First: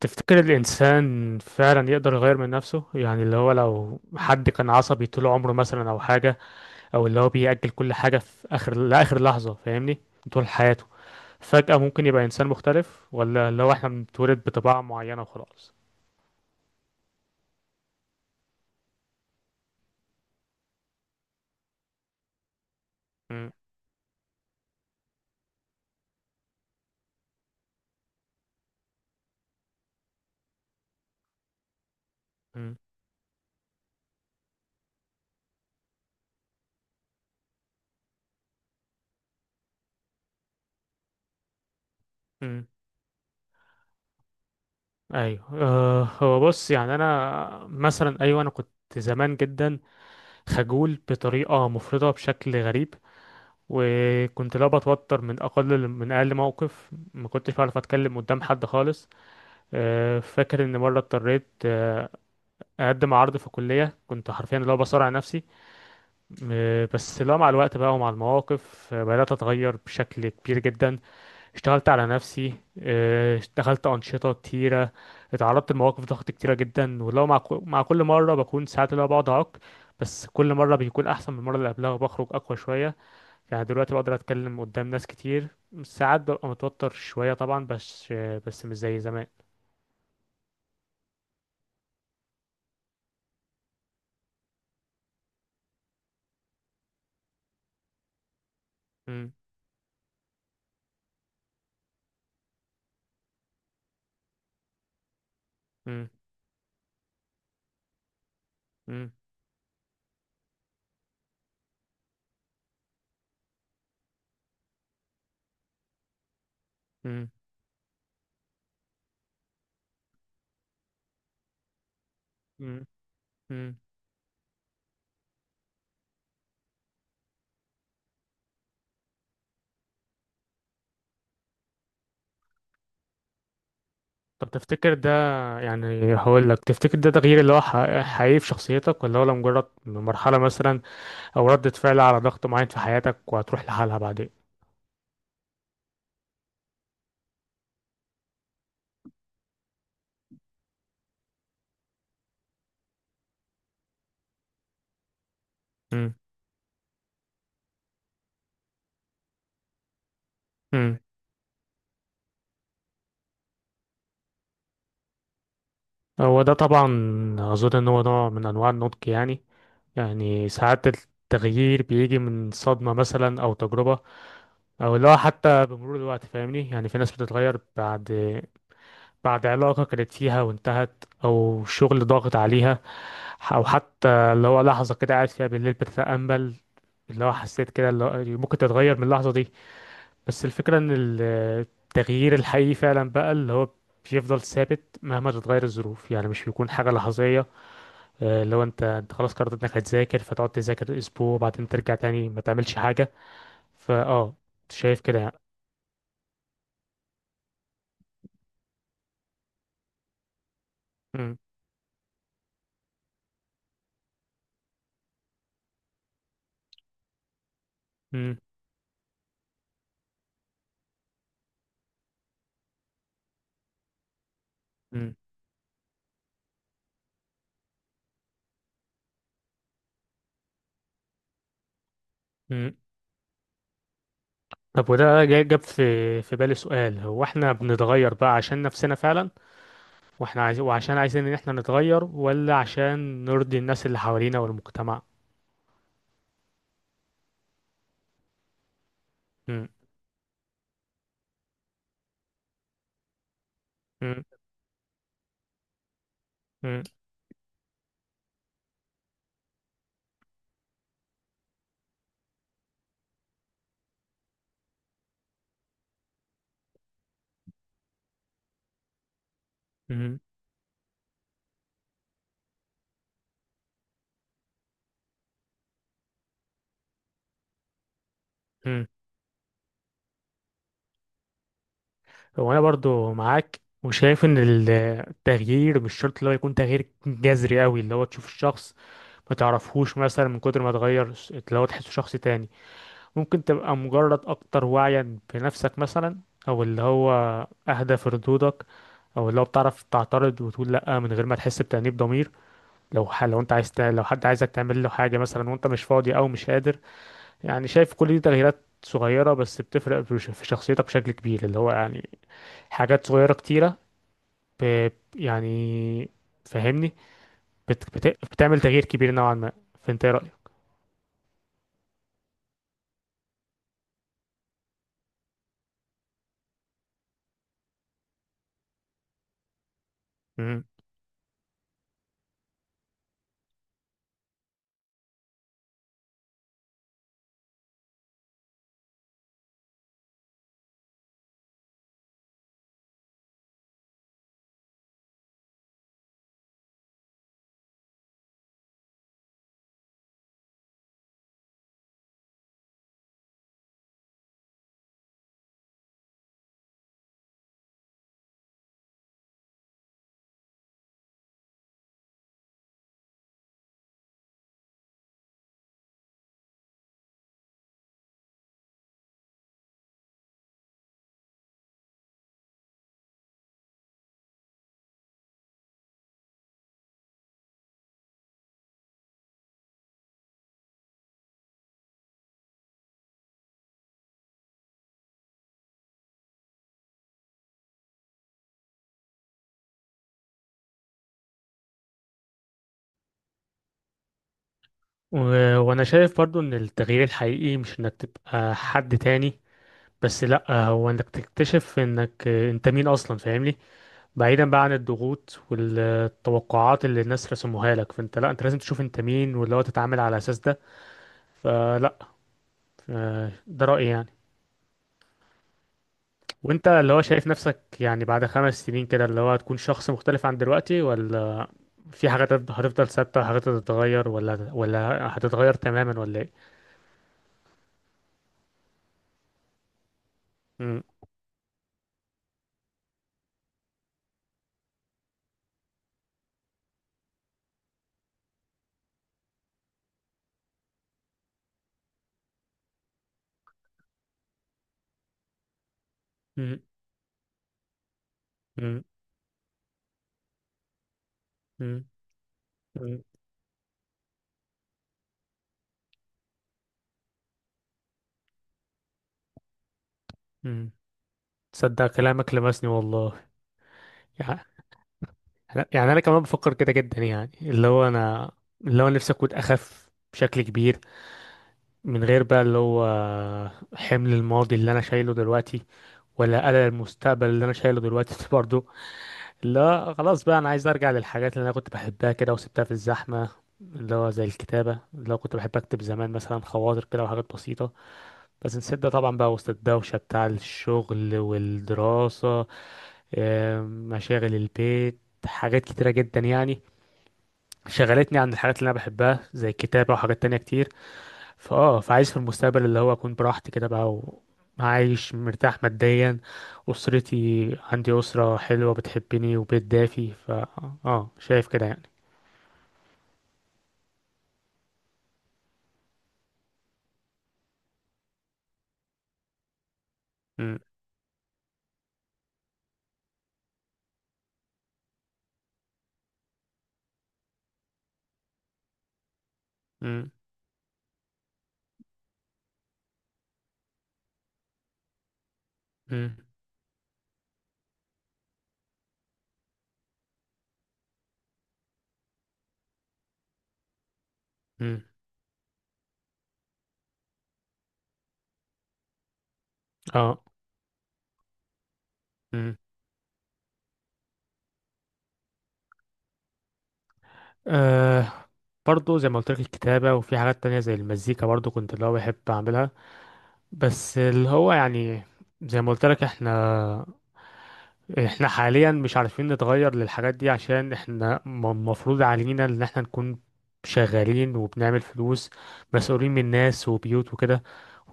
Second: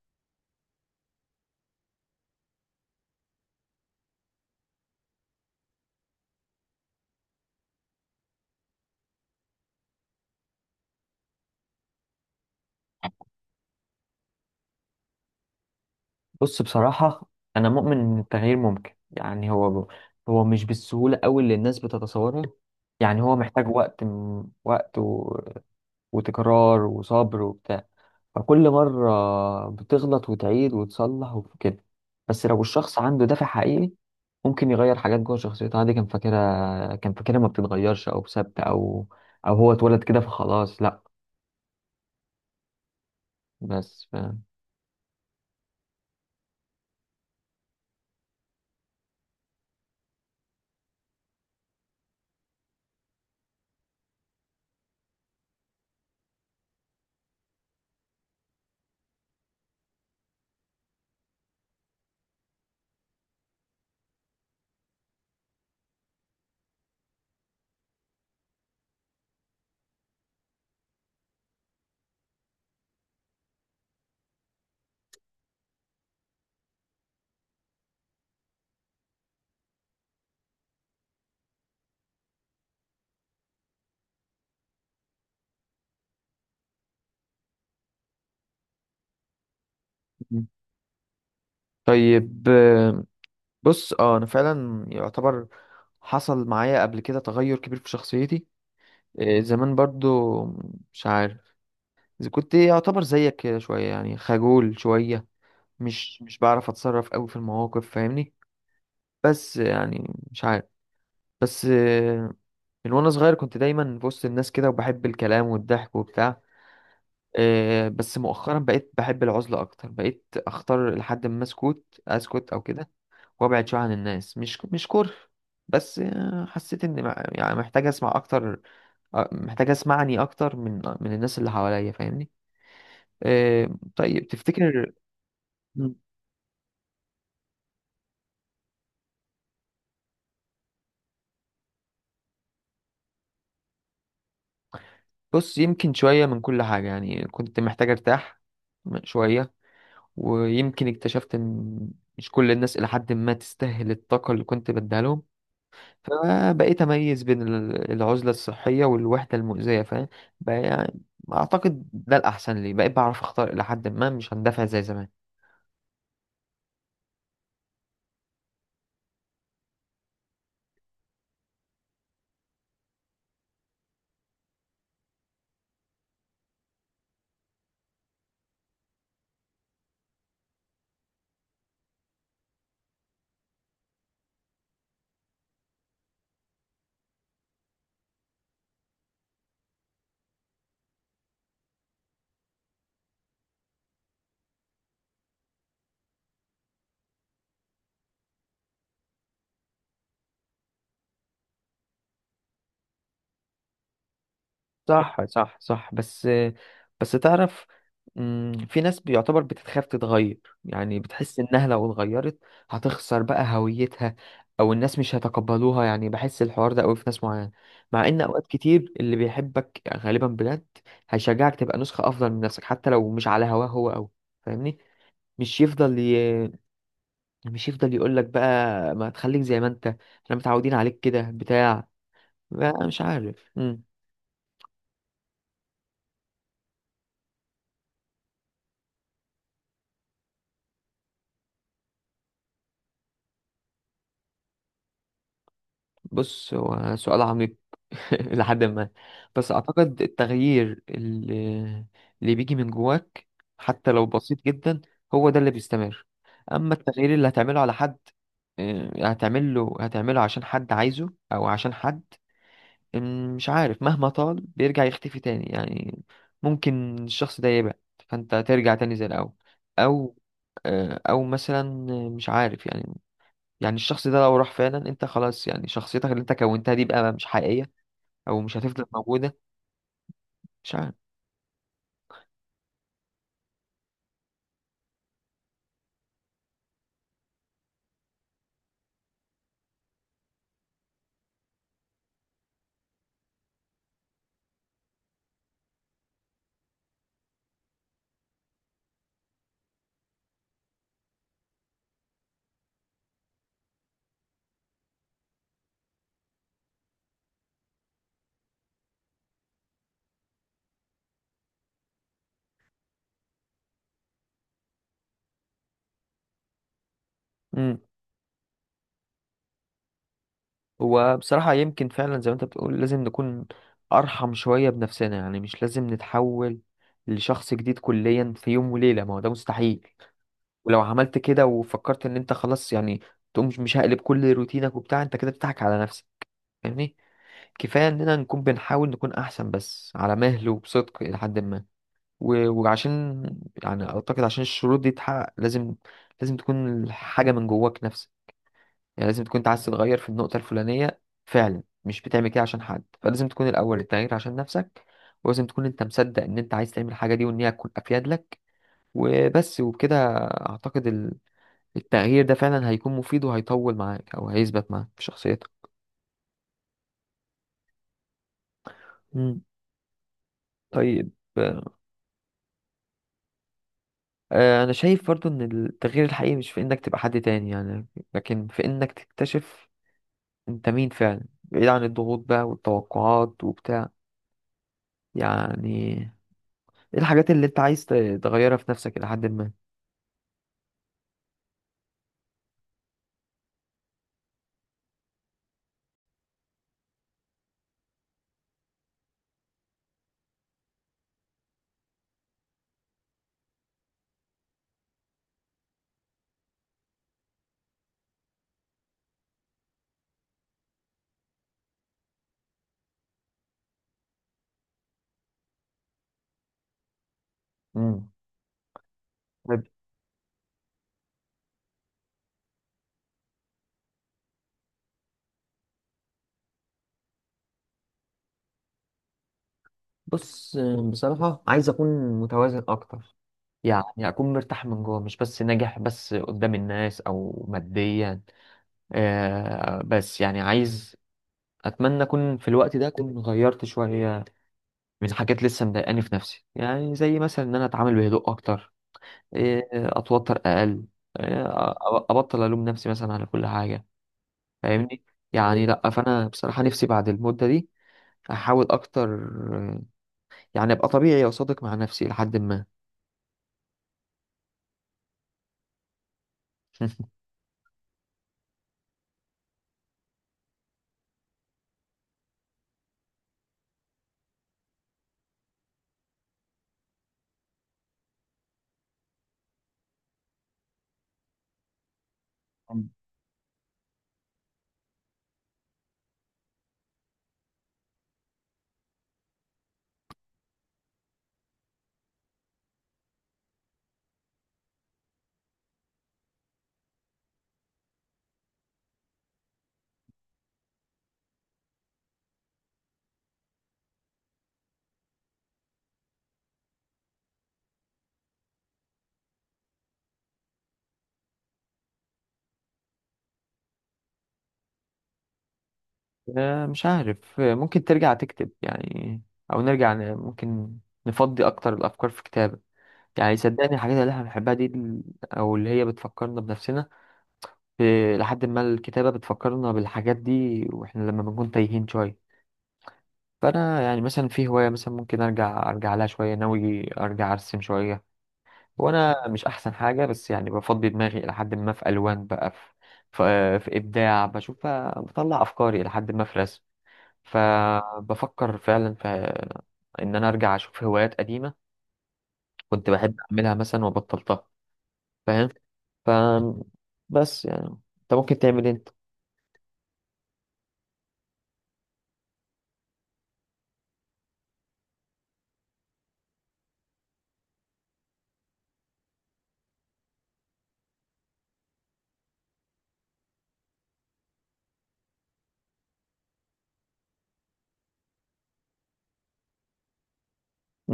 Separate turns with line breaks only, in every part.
تفتكر الإنسان فعلا يقدر يغير من نفسه؟ يعني اللي هو لو حد كان عصبي طول عمره مثلا أو حاجة، أو اللي هو بيأجل كل حاجة في آخر لآخر لحظة، فاهمني، طول حياته، فجأة ممكن يبقى إنسان مختلف؟ ولا اللي هو إحنا بنتولد بطباع معينة وخلاص؟
بص، بصراحة أنا مؤمن إن التغيير ممكن. يعني هو مش بالسهولة أوي اللي الناس بتتصورها. يعني هو
م-.
محتاج وقت وتكرار وصبر وبتاع. فكل مرة بتغلط وتعيد وتصلح وكده. بس لو
م-.
الشخص عنده دافع حقيقي ممكن يغير حاجات جوه شخصيته عادي. كان فاكرها ما بتتغيرش، أو ثابتة، أو هو اتولد كده فخلاص، لأ.
م.
بس ف...
أيوه، هو بص، يعني أنا مثلا، أيوه، أنا كنت زمان جدا خجول بطريقة مفرطة بشكل غريب، وكنت لا بتوتر من اقل موقف، ما كنتش بعرف اتكلم قدام حد خالص. فاكر ان مره اضطريت اقدم عرض في كليه، كنت حرفيا لا بصارع نفسي. بس لا، مع الوقت بقى ومع المواقف بدات اتغير بشكل كبير جدا. اشتغلت على نفسي، اشتغلت انشطه كتيره، اتعرضت لمواقف ضغط كتيره جدا، ولو مع مع كل مره بكون ساعات اللي هو بقعد اعك. بس كل مره بيكون احسن من المره اللي قبلها، وبخرج اقوى شويه. يعني دلوقتي بقدر اتكلم قدام ناس كتير، ساعات ببقى متوتر شوية طبعا، بس مش زي زمان.
مم. طيب. بص، انا فعلا يعتبر حصل معايا قبل كده تغير كبير في شخصيتي.
مم،
زمان برضو، مش عارف إذا كنت يعتبر زيك كده شوية، يعني خجول شوية،
مم،
مش بعرف اتصرف قوي في المواقف. فاهمني؟
مم،
بس يعني مش عارف. بس آه، من وانا صغير كنت دايما في وسط الناس كده، وبحب الكلام والضحك وبتاع.
مم،
بس مؤخرا بقيت بحب العزلة اكتر، بقيت اختار لحد ما اسكت اسكت او
مم،
كده، وابعد
مم.
شويه عن الناس. مش كره، بس حسيت ان يعني محتاج اسمع اكتر. محتاج اسمعني اكتر من الناس اللي حواليا. فاهمني؟ آه. طيب،
طب
تفتكر؟
تفتكر ده،
مم.
يعني هقول لك، تفتكر ده تغيير اللي هو حقيقي في شخصيتك، ولا هو مجرد مرحلة مثلا، أو ردة فعل على ضغط معين في حياتك وهتروح لحالها بعدين؟
بص، يمكن شويه من كل حاجه. يعني كنت محتاج ارتاح شويه، ويمكن اكتشفت ان مش كل الناس الى حد ما تستاهل الطاقه اللي كنت بديها لهم.
مم،
فبقيت اميز بين العزله الصحيه والوحده المؤذيه. فاهم بقى؟
مم.
يعني اعتقد ده الاحسن لي. بقيت بعرف اختار الى حد ما، مش هندفع زي زمان.
هو ده طبعا، أظن إن هو نوع من أنواع النضج يعني. يعني ساعات التغيير بيجي من صدمة مثلا أو تجربة، او اللي هو حتى بمرور الوقت، فاهمني، يعني في ناس بتتغير بعد علاقة كانت فيها وانتهت، او شغل ضاغط عليها، او حتى اللي هو لحظة كده قاعد فيها بالليل بتتأمل، اللي هو حسيت كده اللي هو ممكن تتغير من اللحظة دي. بس الفكرة ان التغيير الحقيقي فعلا بقى اللي هو بيفضل ثابت مهما تتغير الظروف، يعني مش بيكون حاجة لحظية. اللي هو انت خلاص قررت انك هتذاكر فتقعد تذاكر اسبوع وبعدين ترجع تاني ما تعملش حاجة، فاه، شايف كده
صح
يعني.
صح صح. بس بس تعرف، في ناس بيعتبر بتتخاف تتغير. يعني
مم.
بتحس انها لو اتغيرت هتخسر بقى هويتها، او الناس مش هيتقبلوها. يعني بحس الحوار ده قوي في ناس معينه، مع ان
مم.
اوقات كتير اللي بيحبك غالبا بجد هيشجعك تبقى نسخه افضل من نفسك، حتى لو مش على هواه هو قوي. فاهمني؟
مم.
مش يفضل ي... مش يفضل يقول لك بقى، ما تخليك زي ما انت، احنا متعودين عليك كده بتاع
مم.
بقى مش عارف. مم.
طب وده جاب في بالي سؤال، هو احنا بنتغير بقى عشان نفسنا فعلا، واحنا وعشان عايزين ان احنا نتغير، ولا عشان نرضي الناس اللي حوالينا والمجتمع؟
بص، هو سؤال عميق. لحد ما، بس
مم.
اعتقد التغيير اللي بيجي من جواك، حتى لو
مم.
بسيط جدا، هو ده اللي بيستمر. اما
مم.
التغيير اللي هتعمله على حد، هتعمله عشان حد عايزه او عشان حد، مش عارف، مهما طال بيرجع يختفي تاني. يعني ممكن الشخص ده يبعد فانت ترجع تاني زي الاول، او
مم.
او مثلا مش عارف. يعني الشخص ده لو راح فعلا، انت خلاص يعني شخصيتك اللي انت كونتها دي بقى مش حقيقية، او مش هتفضل
مم.
موجودة. مش عارف.
هو انا برضو معاك وشايف ان التغيير مش شرط اللي هو يكون تغيير جذري قوي اللي هو تشوف الشخص ما تعرفهوش مثلا من كتر ما تغير، اللي هو تحسه شخص تاني. ممكن تبقى مجرد أكتر وعيا بنفسك مثلا، أو اللي هو أهدى في ردودك، أو اللي هو بتعرف تعترض وتقول لأ من غير ما تحس بتأنيب ضمير، لو ح... لو أنت عايز ت... لو حد عايزك تعمل له حاجة مثلا وأنت مش فاضي أو مش قادر. يعني شايف كل دي تغييرات صغيرة بس بتفرق في في شخصيتك بشكل كبير، اللي هو يعني حاجات صغيرة كتيرة، ب... يعني، فاهمني،
امم
بت... بت... بتعمل تغيير كبير نوعا ما. فأنت إيه
هو بصراحة يمكن فعلا زي ما انت بتقول، لازم نكون ارحم شوية بنفسنا. يعني مش لازم نتحول لشخص جديد كليا في يوم وليلة، ما هو ده مستحيل.
رأيك؟
ولو عملت كده وفكرت ان انت خلاص، يعني تقوم مش هقلب كل روتينك وبتاع، انت كده بتضحك على نفسك. فاهمني؟ كفايه اننا نكون بنحاول نكون احسن، بس على مهل وبصدق الى حد ما. و- وعشان يعني اعتقد عشان الشروط دي تتحقق، لازم لازم تكون حاجه من جواك نفسك. يعني لازم تكون انت عايز تتغير في النقطه الفلانيه فعلا، مش بتعمل كده عشان حد. فلازم تكون الاول التغيير عشان نفسك، ولازم تكون انت مصدق ان انت عايز تعمل الحاجه دي، وان هي تكون افيد لك. وبس. وبكده اعتقد التغيير ده فعلا هيكون مفيد وهيطول معاك، او هيثبت معاك في شخصيتك. مم. طيب. انا شايف برضو ان التغيير الحقيقي مش في انك تبقى حد تاني، يعني لكن في انك تكتشف انت مين فعلا، بعيد عن الضغوط بقى والتوقعات وبتاع. يعني ايه الحاجات اللي انت عايز تغيرها في نفسك الى حد ما.
و- وانا شايف برضو ان التغيير الحقيقي مش انك تبقى حد تاني، بس لا، هو انك تكتشف انك انت مين اصلا، فاهمني. بعيدا بقى عن الضغوط والتوقعات اللي الناس رسموها لك، فانت لا، انت لازم تشوف انت مين واللي هو تتعامل على اساس ده، فلا. ده رأيي يعني.
مم. طيب.
وانت اللي هو شايف نفسك، يعني بعد 5 سنين كده اللي هو هتكون شخص مختلف عن دلوقتي، ولا في حاجات هتفضل ثابتة، حاجات هتتغير، ولا هتتغير تماما، ولا ايه؟
بص، بصراحة عايز أكون متوازن أكتر،
مم،
يعني اكون مرتاح من جوه، مش بس ناجح بس قدام الناس او ماديا. آه، بس يعني عايز اتمنى اكون في الوقت ده اكون غيرت شويه من حاجات لسه مضايقاني في نفسي. يعني زي مثلا ان انا اتعامل بهدوء اكتر،
مم،
اتوتر اقل، ابطل الوم نفسي مثلا على كل حاجه.
مم،
فاهمني؟ يعني لا،
مم،
فانا بصراحه نفسي بعد المده دي احاول اكتر، آه، يعني ابقى طبيعي وصادق مع نفسي لحد ما.
امم تصدق كلامك لمسني والله. يعني، يعني انا كمان بفكر كده جدا، يعني اللي هو انا اللي هو نفسي اكون اخف بشكل كبير، من غير بقى اللي هو حمل الماضي اللي انا شايله دلوقتي، ولا قلق المستقبل اللي انا شايله دلوقتي برضه. اللي هو خلاص بقى انا عايز ارجع للحاجات اللي انا كنت بحبها كده وسبتها في الزحمة، اللي هو زي الكتابة، اللي هو كنت بحب اكتب زمان مثلا خواطر كده وحاجات بسيطة. بس نسيت ده طبعا بقى وسط الدوشة بتاع الشغل والدراسة، مشاغل البيت، حاجات كتيرة جدا يعني، شغلتني عن الحاجات اللي انا بحبها زي الكتابة وحاجات تانية كتير. فاه، فعايز في المستقبل اللي هو اكون براحتي كده بقى، وعايش مرتاح ماديا، اسرتي عندي اسرة حلوة بتحبني وبيت دافي، ف اه شايف كده يعني.
مش عارف. ممكن ترجع تكتب. يعني او ممكن نفضي اكتر الافكار في كتابة. يعني
مم،
صدقني، الحاجات اللي احنا بنحبها دي، او اللي هي بتفكرنا بنفسنا، لحد ما الكتابة بتفكرنا بالحاجات دي، واحنا لما بنكون تايهين شوية.
مم،
فانا يعني مثلا في هواية مثلا ممكن ارجع لها شوية. ناوي ارجع ارسم شوية،
مم،
وانا مش احسن حاجة، بس يعني بفضي دماغي الى حد ما في الوان بقى، في ابداع بشوف، بطلع افكاري الى حد ما في رسم.
مم،
فبفكر فعلا في ان انا ارجع اشوف هوايات قديمة كنت بحب
اه،
اعملها مثلا وبطلتها. فاهم؟
مم.
ف بس يعني انت ممكن تعمل إيه انت؟
آه برضو زي ما قلت لك الكتابة وفي حاجات تانية زي المزيكا برضو كنت اللي هو بحب أعملها. بس اللي هو يعني زي ما قلت لك، احنا حاليا مش عارفين نتغير للحاجات دي، عشان احنا المفروض علينا ان احنا نكون شغالين وبنعمل فلوس، مسؤولين من ناس وبيوت وكده،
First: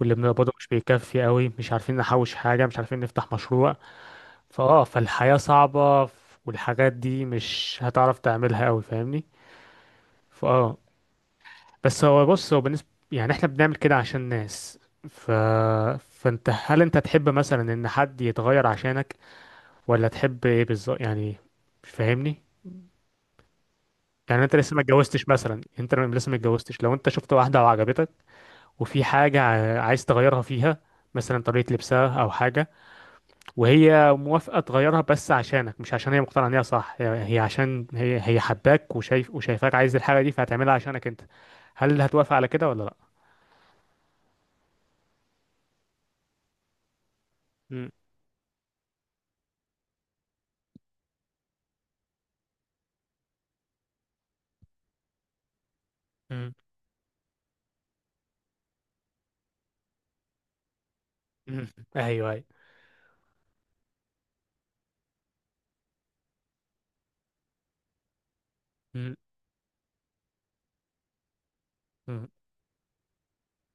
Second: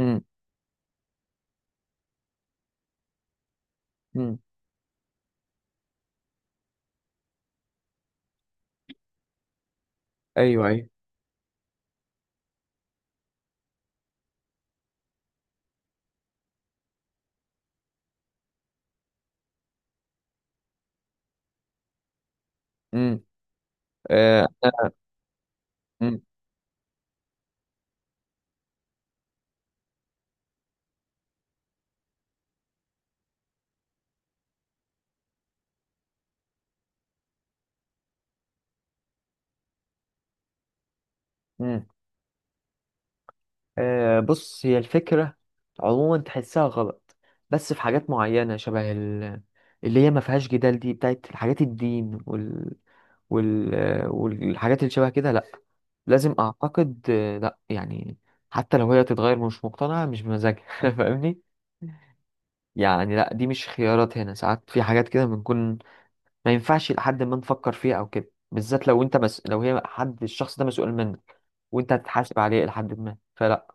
واللي بنقبضه مش بيكفي قوي، مش عارفين نحوش حاجة، مش عارفين نفتح مشروع.
امم
فاه، فالحياة صعبة، والحاجات دي مش هتعرف تعملها قوي، فاهمني،
ايوه
فاه.
ايوه.
بس هو بص، هو بالنسبة يعني احنا بنعمل كده عشان ناس، ف... فانت هل انت تحب مثلا ان حد يتغير عشانك، ولا تحب ايه بالظبط يعني؟ مش فاهمني.
امم
يعني
آه.
انت لسه ما اتجوزتش مثلا، انت
امم
لسه ما اتجوزتش، لو انت شفت واحده وعجبتك وفي حاجه عايز تغيرها فيها، مثلا طريقه لبسها او حاجه، وهي موافقه تغيرها بس عشانك، مش عشان هي مقتنعه ان هي صح، هي عشان هي حباك، وشايفاك عايز الحاجه دي فهتعملها عشانك انت،
امم
هل هتوافق على كده ولا لا؟
آه، بص، هي الفكرة عموما تحسها غلط، بس في
مم.
حاجات معينة شبه اللي هي ما فيهاش جدال، دي بتاعت حاجات الدين والحاجات اللي شبه كده، لا. لازم،
مم.
اعتقد، لا يعني. حتى لو هي تتغير مش مقتنعة، مش بمزاجها. فاهمني؟
مم. ايوه، ايوه.
يعني لا، دي مش خيارات هنا. ساعات في حاجات كده بنكون ما ينفعش لحد ما نفكر فيها او كده، بالذات لو
مم.
انت لو هي، حد الشخص ده مسؤول منك وانت
مم.
هتتحاسب عليه لحد ما، فلا.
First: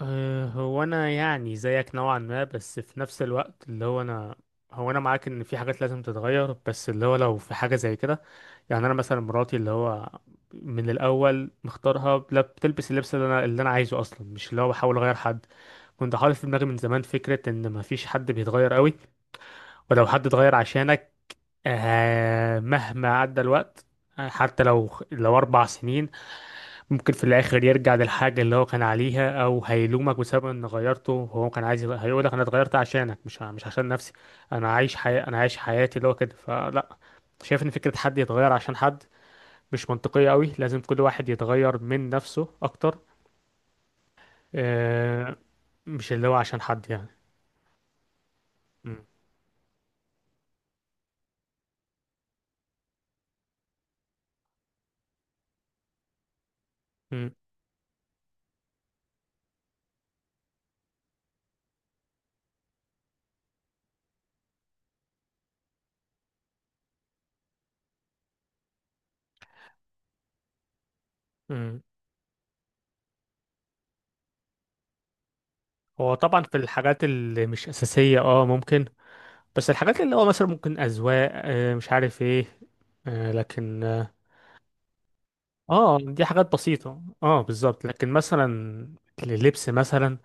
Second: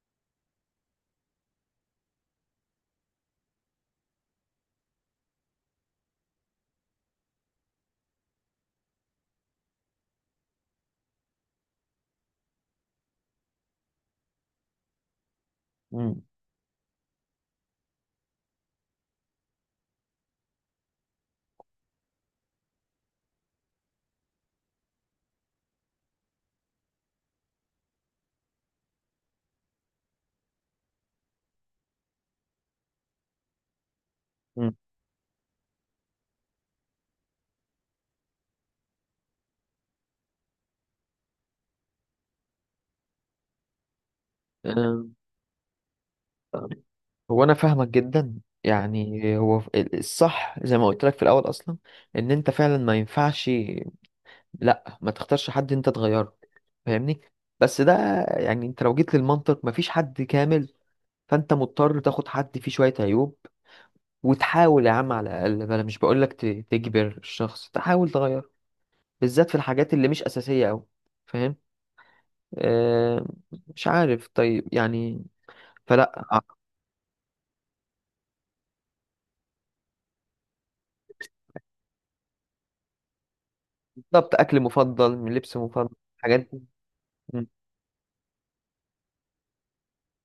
أه، هو انا يعني زيك نوعا ما، بس في نفس الوقت اللي هو انا، هو انا معاك ان في حاجات لازم تتغير، بس اللي هو لو في حاجه زي كده، يعني انا مثلا مراتي اللي هو من الاول مختارها لا بتلبس اللبس اللي انا عايزه اصلا، مش اللي هو بحاول اغير حد. كنت
مم.
حاطط في دماغي من زمان فكره ان مفيش حد بيتغير قوي، ولو حد اتغير عشانك مهما عدى الوقت، حتى لو 4 سنين، ممكن في الاخر يرجع للحاجه اللي هو كان عليها، او هيلومك بسبب ان غيرته، هو كان عايز هيقولك انا اتغيرت عشانك، مش عشان نفسي،
مم.
انا عايش حياتي اللي هو كده، فلا. شايف ان فكره حد يتغير عشان حد مش منطقية قوي، لازم كل واحد يتغير من نفسه أكتر.
أم،
آه، مش اللي هو عشان حد يعني.
هو انا فاهمك جدا.
مم.
يعني هو الصح زي ما قلت لك في الاول اصلا، ان انت فعلا ما ينفعش، لا، ما تختارش حد انت تغيره. فاهمني؟
مم.
بس ده، يعني انت لو جيت للمنطق مفيش حد كامل، فانت مضطر تاخد حد فيه شوية عيوب، وتحاول يا عم على الاقل. بلا، مش بقول لك تجبر الشخص، تحاول تغيره، بالذات في الحاجات اللي مش أساسية أوي. فاهم؟
مم.
آه. مش عارف، طيب يعني،
هو
فلا.
طبعا في الحاجات اللي مش أساسية اه ممكن. بس الحاجات اللي هو مثلا ممكن أذواق، مش عارف ايه، لكن اه،
بالظبط، أكل مفضل، من لبس مفضل،
دي
حاجات.
حاجات بسيطة اه بالظبط، لكن مثلا اللبس مثلا،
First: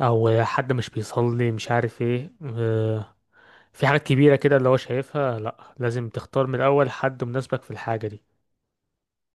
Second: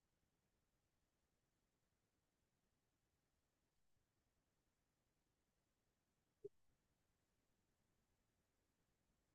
أو حد مش بيصلي مش عارف ايه، في حاجات كبيرة كده اللي هو شايفها لأ، لازم تختار من الأول حد مناسبك في الحاجة دي.